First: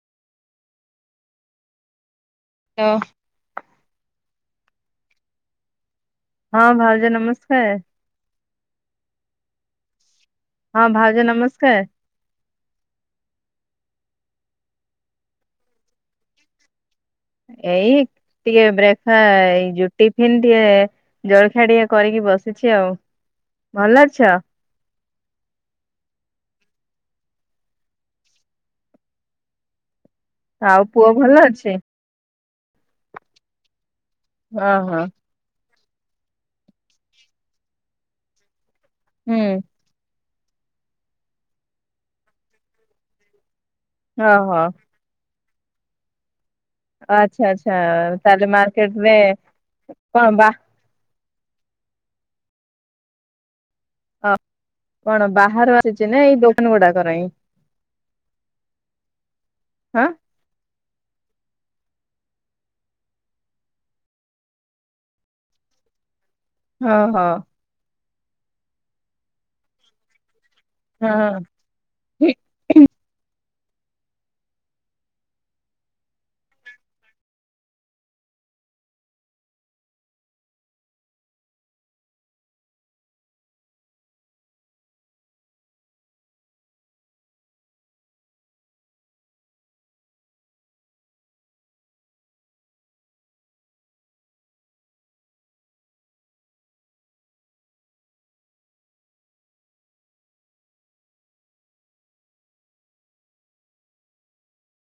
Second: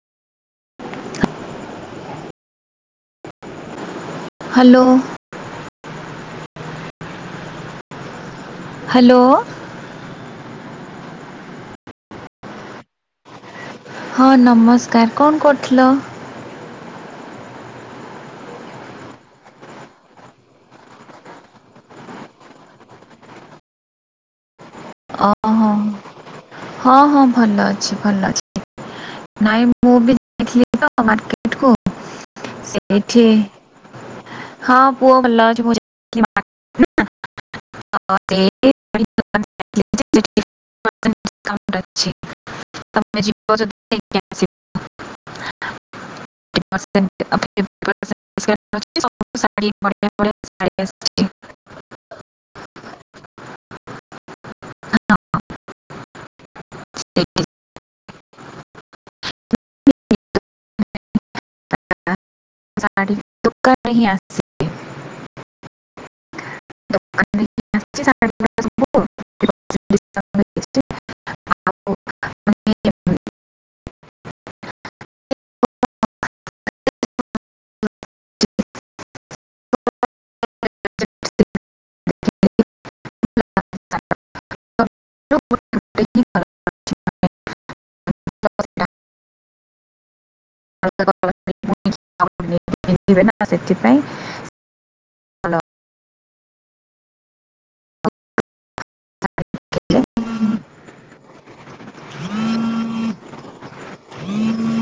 ହଁ। ହାଲୋ। ହଁ ଭାଉଜ ନମସ୍କାର। ହ୍ୟାଲୋ। ହଁ ଭାଉଜ ନମସ୍କାର। ହଁ ନମସ୍କାର କଣ କରୁଥିଲ? ଏଇ ଟିକେ ବ୍ରେକ୍ଫା ଏଇ ଯୋଉ ଟିଫିନ ଟିକେ ଜଳଖିଆ ଟିକେ କରିକି ବସିଛି ଆଉ ଭଲ ଅଛ? ଓହୋ ହଁ ହଁ ଭଲ ଅଛି ଭଲ ଅଛି। ନାଇଁ ମୁଁ ବି ଯାଇଥିଲି ଆଉ ତ ପୁଅ ଭଲ ମାର୍କେଟ କୁ ଅଛି? ସେଇଠି ହଁ ଓହୋ ପୁଅ ଭଲ ଅଛି [unintelligible] ଦୋକାନ ହୁଁ। [unintelligible] ତମେ ଯିବ ନେଇକି ଓ ଆସିବ ହୋ। ଆଚ୍ଛା ଆଚ୍ଛା ତାହେଲେ ମାର୍କେଟ ରେ କଣ ବା [unintelligible] କଣ ବାହାରୁ ଆସିଚି ନା ଏଇ ଦୋକାନ ଗୁଡାକର ଏଇ ସେଇଠି ହାଁ। ଯା- ଶାଢ଼ୀ ଦୋକାନ ହିଁ ଅସଚି ଓ ହ। [unintelligible] ହଁ। [unintelligible] [unintelligible] ଆଉ ନେଇକି ଯିବେ ନା ସେଥିପାଇଁ [unintelligible]